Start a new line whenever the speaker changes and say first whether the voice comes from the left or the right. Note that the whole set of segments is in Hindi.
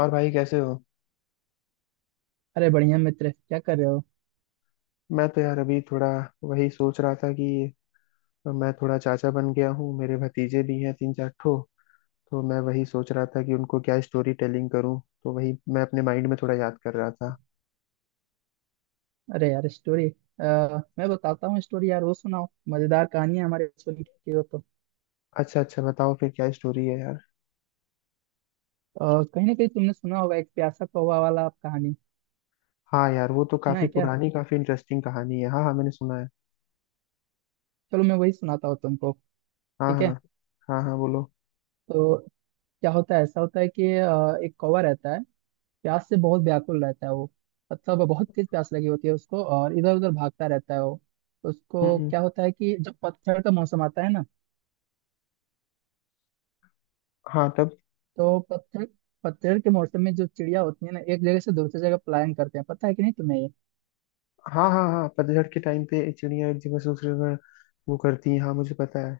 left: और भाई कैसे हो?
right: अरे बढ़िया मित्र, क्या कर रहे हो।
left: मैं तो यार अभी थोड़ा वही सोच रहा था कि मैं थोड़ा चाचा बन गया हूँ। मेरे भतीजे भी हैं तीन चार ठो। तो मैं वही सोच रहा था कि उनको क्या स्टोरी टेलिंग करूँ, तो वही मैं अपने माइंड में थोड़ा याद कर रहा था।
right: अरे यार, स्टोरी मैं बताता हूँ। स्टोरी यार वो सुनाओ, मजेदार कहानी है हमारे स्कूल की, हो तो
left: अच्छा अच्छा, बताओ फिर क्या स्टोरी है यार?
right: कहीं ना कहीं तुमने सुना होगा एक प्यासा कौवा वाला कहानी।
left: हाँ यार, वो तो
right: सुना
left: काफी
right: है क्या।
left: पुरानी, काफी इंटरेस्टिंग कहानी है। हाँ हाँ मैंने सुना है।
right: चलो मैं वही सुनाता हूँ तुमको।
left: हाँ
right: ठीक
left: हाँ।
right: है।
left: हाँ हाँ बोलो।
right: तो क्या होता है, ऐसा होता है कि एक कौवा रहता है। प्यास से बहुत व्याकुल रहता है वो। मतलब बहुत तेज प्यास लगी होती है उसको और इधर उधर भागता रहता है वो।
left: हम्म
right: उसको
left: हम्म,
right: क्या होता है कि जब पतझड़ का मौसम आता है ना,
left: हाँ तब।
right: तो पतझड़ पतझड़ के मौसम में जो चिड़िया होती है ना, एक जगह से दूसरी जगह पलायन करते हैं, पता है कि नहीं तुम्हें ये।
left: हाँ हाँ हाँ, पतझड़ के टाइम पे चिड़िया एक जगह से दूसरी जगह वो करती हैं। हाँ मुझे पता है।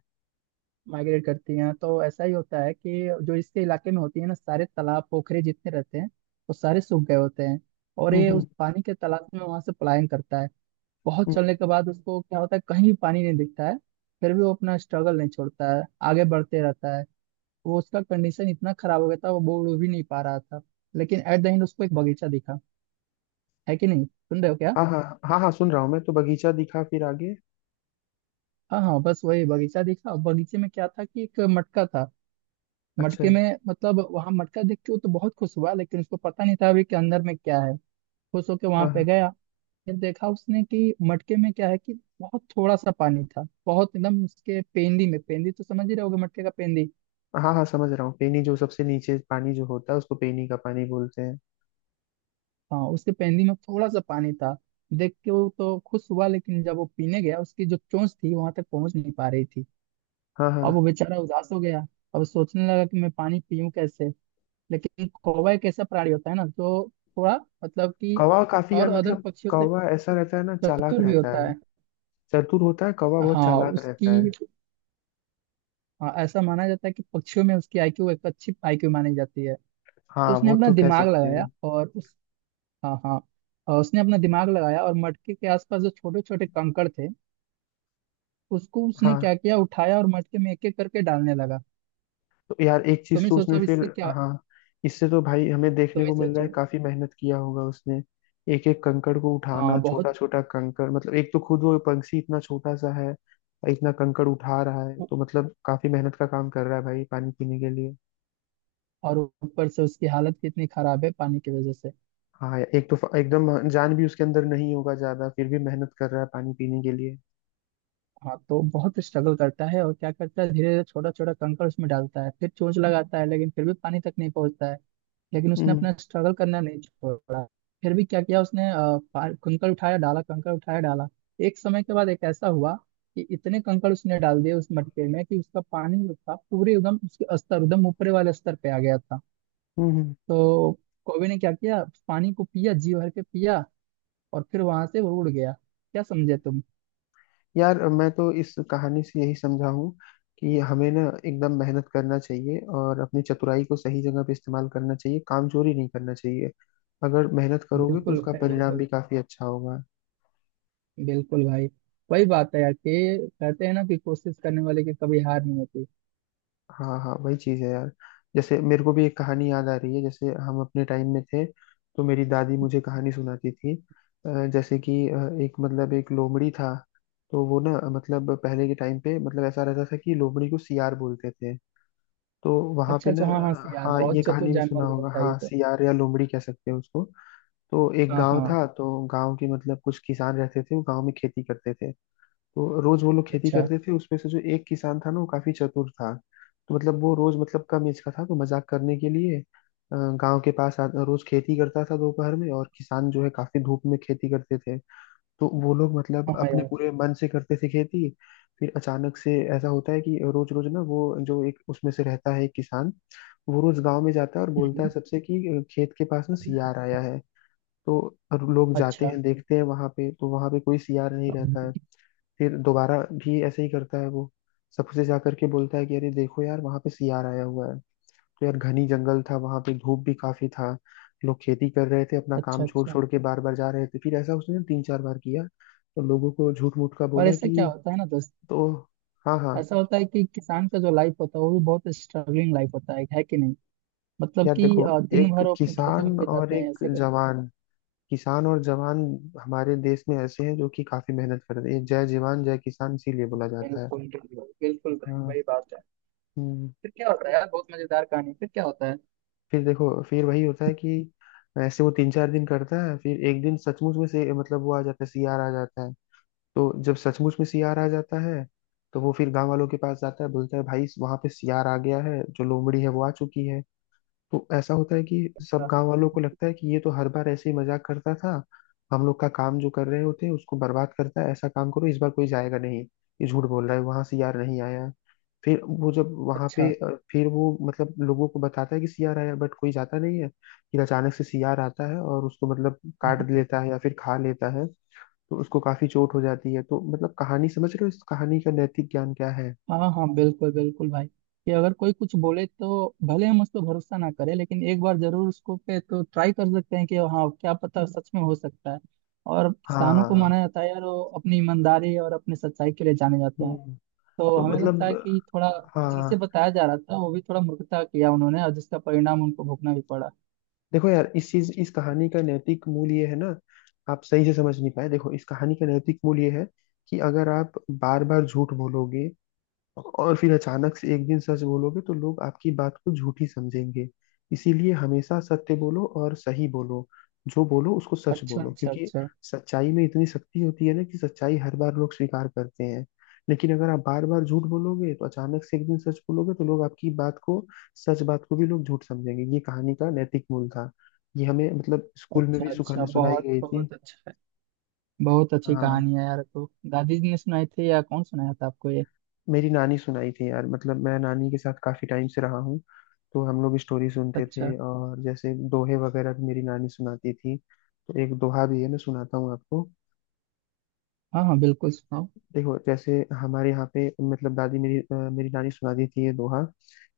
right: माइग्रेट करती हैं, तो ऐसा ही होता है कि जो इसके इलाके में होती है ना, सारे तालाब पोखरे जितने रहते हैं वो सारे सूख गए होते हैं। और ये
left: हम्म।
right: उस पानी के तालाब में वहां से पलायन करता है। बहुत
left: हम्म।
right: चलने के बाद उसको क्या होता है, कहीं भी पानी नहीं दिखता है। फिर भी वो अपना स्ट्रगल नहीं छोड़ता है, आगे बढ़ते रहता है वो। उसका कंडीशन इतना खराब हो गया था, वो बोल भी नहीं पा रहा था। लेकिन एट द एंड उसको एक बगीचा दिखा। है कि नहीं, सुन रहे हो क्या।
left: हाँ हाँ। हाँ हाँ सुन रहा हूँ मैं तो। बगीचा दिखा, फिर आगे?
right: हाँ हाँ, बस वही बगीचा देखा। बगीचे में क्या था कि एक मटका था।
left: अच्छा।
right: मटके में, मतलब वहां मटका देख के वो तो बहुत खुश हुआ, लेकिन उसको पता नहीं था अभी कि अंदर में क्या है। खुश होके वहां
left: हाँ
right: पे
left: हाँ।
right: गया। फिर देखा उसने कि मटके में क्या है कि बहुत थोड़ा सा पानी था, बहुत एकदम उसके पेंदी में। पेंदी तो समझ ही रहे होगे, मटके का पेंदी।
left: हाँ हाँ समझ रहा हूँ। पेनी जो सबसे नीचे पानी जो होता है उसको पेनी का पानी बोलते हैं।
right: हाँ, उसके पेंदी में थोड़ा सा पानी था। देख के वो तो खुश हुआ, लेकिन जब वो पीने गया उसकी जो चोंच थी वहां तक पहुंच नहीं पा रही थी।
left: हाँ हाँ।
right: अब वो बेचारा उदास हो गया। अब सोचने लगा कि मैं पानी पीऊं कैसे। लेकिन कौवा एक ऐसा प्राणी होता है ना जो थोड़ा, मतलब कि,
left: कौवा काफी यार
right: और अदर
left: मतलब...
right: पक्षियों से
left: कौवा ऐसा रहता है ना, चालाक
right: चतुर भी
left: रहता
right: होता
left: है।
right: है।
left: चतुर होता है कौवा, बहुत
right: हाँ
left: चालाक रहता है।
right: उसकी, हाँ, ऐसा माना जाता है कि पक्षियों में उसकी आईक्यू, एक अच्छी आईक्यू मानी जाती है। तो
left: हाँ
right: उसने
left: वो
right: अपना
left: तो कह
right: दिमाग
left: सकते
right: लगाया
left: हैं।
right: और उस हाँ हाँ, और उसने अपना दिमाग लगाया और मटके के आसपास जो छोटे छोटे कंकड़ थे उसको उसने
left: हाँ।
right: क्या किया, उठाया और मटके में एक एक करके डालने लगा।
left: तो यार एक चीज
right: तुम्हें
left: तो
right: सोचा
left: उसने
right: अब
left: फिर...
right: इससे क्या।
left: हाँ। इससे तो भाई हमें देखने
right: तुम्हें
left: को मिल रहा है
right: सोचो।
left: काफी मेहनत किया होगा उसने। एक एक कंकड़ को
right: हाँ
left: उठाना, छोटा
right: बहुत,
left: छोटा कंकड़, मतलब एक तो खुद वो पंछी इतना छोटा सा है और इतना कंकड़ उठा रहा है, तो मतलब काफी मेहनत का काम कर रहा है भाई, पानी पीने के लिए।
right: और ऊपर से उसकी हालत कितनी खराब है पानी की वजह से।
left: हाँ यार, एक तो एकदम जान भी उसके अंदर नहीं होगा ज्यादा, फिर भी मेहनत कर रहा है पानी पीने के लिए।
right: हाँ, तो बहुत स्ट्रगल करता है और क्या करता है, धीरे धीरे छोटा छोटा कंकड़ उसमें डालता है, फिर चोंच लगाता है, लेकिन फिर भी पानी तक नहीं पहुंचता है। लेकिन उसने
left: हम्म
right: अपना स्ट्रगल करना नहीं छोड़ा। फिर भी क्या किया उसने, कंकड़ उठाया डाला, कंकड़ उठाया डाला। एक समय के बाद एक ऐसा हुआ कि इतने कंकड़ उसने डाल दिए उस मटके में कि उसका पानी जो था पूरे एकदम उसके स्तर, एकदम ऊपरे वाले स्तर पे आ गया था।
left: हम्म हम्म।
right: तो कौवे ने क्या किया, पानी को पिया, जी भर के पिया, और फिर वहां से वो उड़ गया। क्या समझे तुम।
left: यार मैं तो इस कहानी से यही समझा हूँ कि हमें ना एकदम मेहनत करना चाहिए और अपनी चतुराई को सही जगह पे इस्तेमाल करना चाहिए। कामचोरी नहीं करना चाहिए। अगर मेहनत करोगे तो
right: बिल्कुल
left: उसका
right: है
left: परिणाम
right: बिल्कुल,
left: भी काफी अच्छा होगा।
right: बिल्कुल भाई। वही बात है यार, कि कहते हैं ना कि कोशिश करने वाले की कभी हार नहीं होती।
left: हाँ हाँ वही चीज है यार। जैसे मेरे को भी एक कहानी याद आ रही है, जैसे हम अपने टाइम में थे तो मेरी दादी मुझे कहानी सुनाती थी। जैसे कि एक मतलब एक लोमड़ी था। तो वो ना, मतलब पहले के टाइम पे मतलब ऐसा रहता था कि लोमड़ी को सियार बोलते थे। तो वहां पे
right: अच्छा
left: ना...
right: अच्छा, हाँ हाँ से यार,
left: हाँ ये
right: बहुत चतुर
left: कहानी भी सुना
right: जानवर भी
left: होगा।
right: होता है ये
left: हाँ
right: तो।
left: सियार या लोमड़ी कह सकते हैं उसको। तो एक
right: हाँ
left: गांव
right: हाँ।
left: था, तो गांव के मतलब कुछ किसान रहते थे, वो गांव में खेती करते थे। तो रोज वो लोग खेती
right: अच्छा।
left: करते थे, उसमें से जो एक किसान था ना वो काफी चतुर था। तो मतलब वो रोज, मतलब कम एज का था तो मजाक करने के लिए गांव के पास रोज खेती करता था दोपहर में, और किसान जो है काफी धूप में खेती करते थे। तो वो लोग मतलब
right: हाँ हाँ
left: अपने
right: यार।
left: पूरे मन से करते थे खेती। फिर अचानक से ऐसा होता है कि रोज रोज ना वो, जो एक उसमें से रहता है एक किसान, वो रोज गांव में जाता है और बोलता है
right: हम्म।
left: सबसे कि खेत के पास ना सियार आया है। तो लोग जाते
right: अच्छा
left: हैं, देखते हैं वहां पे, तो वहां पे कोई सियार नहीं रहता है। फिर दोबारा भी ऐसे ही करता है वो। सबसे जा करके बोलता है कि अरे देखो यार वहां पे सियार आया हुआ है। तो यार घनी जंगल था, वहां पे धूप भी काफी था। लोग खेती कर रहे थे, अपना
right: अच्छा
left: काम छोड़
right: अच्छा।
left: छोड़ के बार बार जा रहे थे। फिर ऐसा उसने तीन चार बार किया, तो लोगों को झूठ मूठ का
right: और
left: बोला
right: ऐसा क्या
left: कि...
right: होता है ना दोस्त,
left: तो हाँ हाँ।
right: ऐसा होता है कि किसान का जो लाइफ होता है वो भी बहुत स्ट्रगलिंग लाइफ होता है कि नहीं। मतलब
left: यार
right: कि
left: देखो,
right: दिन
left: एक
right: भर वो अपने खेतों में
left: किसान और
right: बिताते हैं,
left: एक
right: ऐसे कर।
left: जवान। किसान और जवान हमारे देश में ऐसे हैं जो कि काफी मेहनत करते हैं। जय जवान जय किसान इसीलिए बोला जाता है।
right: बिल्कुल बिल्कुल, बिल्कुल भाई,
left: हाँ।
right: वही बात है।
left: हम्म।
right: फिर क्या होता है यार, बहुत मजेदार कहानी, फिर क्या होता है।
left: फिर देखो, फिर वही होता है कि ऐसे वो 3 4 दिन करता है, फिर एक दिन सचमुच में से मतलब वो आ जाता है, सियार आ जाता है। तो जब सचमुच में सियार आ जाता है तो वो फिर गांव वालों के पास जाता है, बोलता है भाई वहां पे सियार आ गया है, जो लोमड़ी है वो आ चुकी है। तो ऐसा होता है कि सब
right: अच्छा
left: गांव वालों को लगता है कि ये तो हर बार ऐसे ही मजाक करता था। हम लोग का काम जो कर रहे होते हैं उसको बर्बाद करता है, ऐसा काम करो इस बार कोई जाएगा नहीं। ये झूठ बोल रहा है, वहां सियार नहीं आया। फिर वो जब वहां
right: अच्छा।
left: पे फिर वो मतलब लोगों को बताता है कि सियार आया, बट कोई जाता नहीं है। फिर अचानक से सियार आता है और उसको मतलब काट लेता है या फिर खा लेता है। तो उसको काफी चोट हो जाती है। तो मतलब कहानी समझ रहे हो, इस कहानी का नैतिक ज्ञान क्या है?
right: हाँ हाँ बिल्कुल, बिल्कुल भाई। कि अगर कोई कुछ बोले तो भले हम उस पर भरोसा ना करें, लेकिन एक बार जरूर उसको पे तो ट्राई कर सकते हैं कि हाँ, क्या पता सच में हो सकता है। और किसानों को
left: हाँ।
right: माना जाता है यार, वो अपनी ईमानदारी और अपनी सच्चाई के लिए जाने जाते हैं।
left: हम्म।
right: तो
left: तो
right: हमें लगता
left: मतलब
right: है कि थोड़ा जिनसे
left: हाँ।
right: बताया जा रहा था वो भी थोड़ा मूर्खता किया उन्होंने, और जिसका परिणाम उनको भुगतना भी पड़ा।
left: देखो यार, इस चीज, इस कहानी का नैतिक मूल ये है ना, आप सही से समझ नहीं पाए। देखो इस कहानी का नैतिक मूल ये है कि अगर आप बार बार झूठ बोलोगे और फिर अचानक से एक दिन सच बोलोगे तो लोग आपकी बात को झूठी समझेंगे। इसीलिए हमेशा सत्य बोलो और सही बोलो। जो बोलो उसको सच
right: अच्छा
left: बोलो,
right: अच्छा
left: क्योंकि
right: अच्छा।
left: सच्चाई में इतनी शक्ति होती है ना कि सच्चाई हर बार लोग स्वीकार करते हैं। लेकिन अगर आप बार बार झूठ बोलोगे तो अचानक से एक दिन सच बोलोगे तो लोग आपकी बात को, सच बात को भी लोग झूठ समझेंगे। ये कहानी का नैतिक मूल था। ये हमें मतलब स्कूल में
right: अच्छा
left: भी
right: अच्छा,
left: सुखाने सुनाई
right: बहुत
left: गई थी।
right: बहुत अच्छा है। बहुत अच्छी
left: हाँ।
right: कहानी है यार, तो दादी जी ने सुनाई थी या कौन सुनाया था आपको ये।
left: मेरी नानी सुनाई थी यार, मतलब मैं नानी के साथ काफी टाइम से रहा हूँ। तो हम लोग स्टोरी सुनते
right: अच्छा,
left: थे, और जैसे दोहे वगैरह भी मेरी नानी सुनाती थी। तो एक दोहा भी है, मैं सुनाता हूँ आपको।
right: हाँ हाँ बिल्कुल, सुनाओ।
left: देखो जैसे हमारे यहाँ पे मतलब दादी मेरी, मेरी नानी सुनाती थी ये दोहा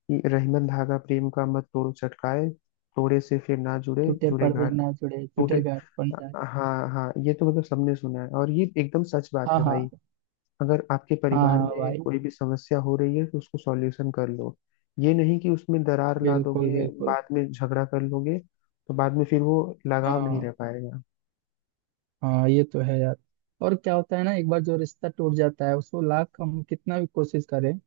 left: कि रहीमन धागा प्रेम का मत तोड़ो चटकाए, तोड़े से फिर ना जुड़े,
right: टूटे
left: जुड़े
right: पर भी
left: घाट
right: ना जुड़े,
left: टूटे।
right: टूटे गांठ बन जाए।
left: हाँ हाँ, ये तो मतलब सबने सुना है, और ये एकदम सच बात
right: हाँ
left: है
right: हाँ।
left: भाई। अगर आपके
right: हाँ
left: परिवार
right: हाँ
left: में
right: भाई।
left: कोई भी समस्या हो रही है तो उसको सॉल्यूशन कर लो। ये नहीं कि उसमें दरार ला
right: बिल्कुल
left: दोगे,
right: बिल्कुल।
left: बाद में झगड़ा कर लोगे, तो बाद में फिर वो लगाव नहीं
right: हाँ,
left: रह पाएगा।
right: हाँ ये तो है यार। और क्या होता है ना, एक बार जो रिश्ता टूट जाता है उसको लाख हम कितना भी कोशिश करें,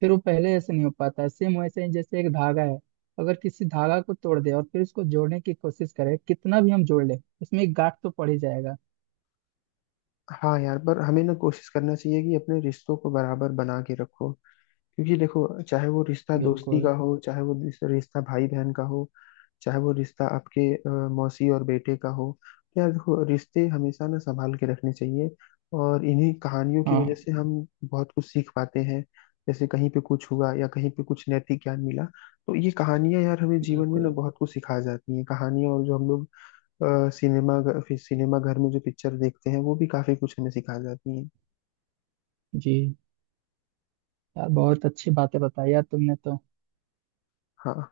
right: फिर वो पहले ऐसे नहीं हो पाता है, सेम वैसे ही जैसे एक धागा है। अगर किसी धागा को तोड़ दे और फिर उसको जोड़ने की कोशिश करे, कितना भी हम जोड़ ले, उसमें एक गांठ तो पड़ ही जाएगा।
left: हाँ यार, पर हमें ना कोशिश करना चाहिए कि अपने रिश्तों को बराबर बना के रखो। क्योंकि देखो, चाहे वो रिश्ता दोस्ती का
right: बिल्कुल।
left: हो, चाहे वो रिश्ता भाई बहन का हो, चाहे वो रिश्ता आपके मौसी और बेटे का हो, तो यार देखो रिश्ते हमेशा ना संभाल के रखने चाहिए। और इन्हीं कहानियों की
right: हाँ।
left: वजह से हम बहुत कुछ सीख पाते हैं। जैसे कहीं पे कुछ हुआ या कहीं पे कुछ नैतिक ज्ञान मिला, तो ये कहानियां यार हमें जीवन में ना
right: बिल्कुल।
left: बहुत कुछ सिखा जाती हैं कहानियां। और जो हम लोग फिर सिनेमा घर में जो पिक्चर देखते हैं वो भी काफी कुछ हमें सिखा जाती हैं।
right: जी। यार बहुत अच्छी बातें बताई यार तुमने तो।
left: हाँ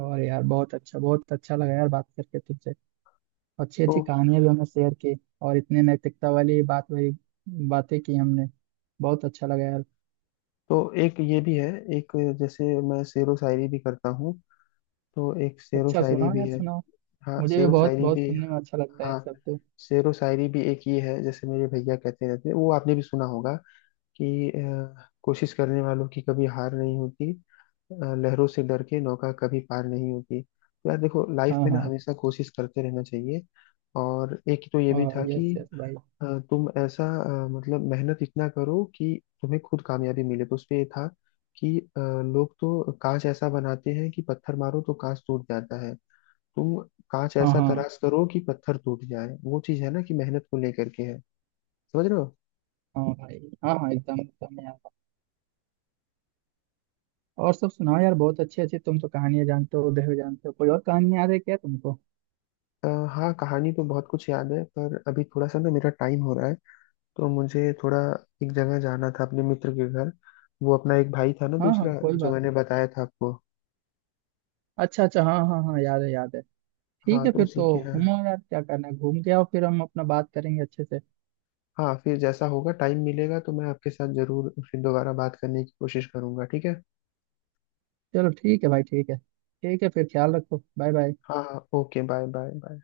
right: और यार बहुत अच्छा, बहुत अच्छा लगा यार बात करके तुमसे। अच्छी
left: तो...
right: अच्छी कहानियां भी हमने शेयर की, और इतने नैतिकता वाली बात वाली बातें की हमने। बहुत अच्छा लगा यार।
left: तो एक ये भी है। एक जैसे मैं शेरो शायरी भी करता हूँ, तो एक शेरो
right: अच्छा
left: शायरी
right: सुनाओ
left: भी
right: यार,
left: है।
right: सुनाओ।
left: हाँ
right: मुझे भी
left: शेरो
right: बहुत
left: शायरी
right: बहुत
left: भी।
right: सुनने में अच्छा लगता है ये
left: हाँ
right: सब तो।
left: शेरो शायरी भी एक ये है, जैसे मेरे भैया कहते रहते हैं, वो आपने भी सुना होगा कि कोशिश करने वालों की कभी हार नहीं होती, लहरों से डर के नौका कभी पार नहीं होती। तो यार देखो, लाइफ
right: हाँ
left: में ना
right: हाँ।
left: हमेशा कोशिश करते रहना चाहिए। और एक तो ये भी
right: और
left: था
right: यस
left: कि
right: यस भाई।
left: तुम ऐसा, मतलब मेहनत इतना करो कि तुम्हें खुद कामयाबी मिले, तो उसपे ये था कि लोग तो कांच ऐसा बनाते हैं कि पत्थर मारो तो कांच टूट जाता है, तुम कांच
right: हाँ
left: ऐसा
right: हाँ
left: तराश करो कि पत्थर टूट जाए। वो चीज है ना कि मेहनत को लेकर के है। समझ रहे हो?
right: हाँ भाई। हाँ हाँ, एकदम एकदम यार। और सब सुनाओ यार, बहुत अच्छे अच्छे तुम तो कहानियां जानते हो उदय, जानते हो कोई और कहानी याद है क्या तुमको।
left: अ, हाँ कहानी तो बहुत कुछ याद है, पर अभी थोड़ा सा ना मेरा टाइम हो रहा है। तो मुझे थोड़ा एक जगह जाना था अपने मित्र के घर। वो अपना एक भाई था ना
right: हाँ हाँ,
left: दूसरा,
right: कोई
left: जो
right: बात
left: मैंने
right: नहीं।
left: बताया था आपको।
right: अच्छा अच्छा, हाँ हाँ हाँ, याद है याद है। ठीक
left: हाँ
right: है
left: तो
right: फिर
left: उसी
right: तो।
left: के यहाँ...
right: घूमो यार, क्या करना है, घूम के आओ फिर हम अपना बात करेंगे अच्छे से।
left: हाँ फिर जैसा होगा, टाइम मिलेगा तो मैं आपके साथ जरूर फिर दोबारा बात करने की कोशिश करूंगा, ठीक है?
right: चलो ठीक है भाई, ठीक है। ठीक है फिर, ख्याल रखो, बाय बाय।
left: हाँ हाँ ओके, बाय बाय बाय।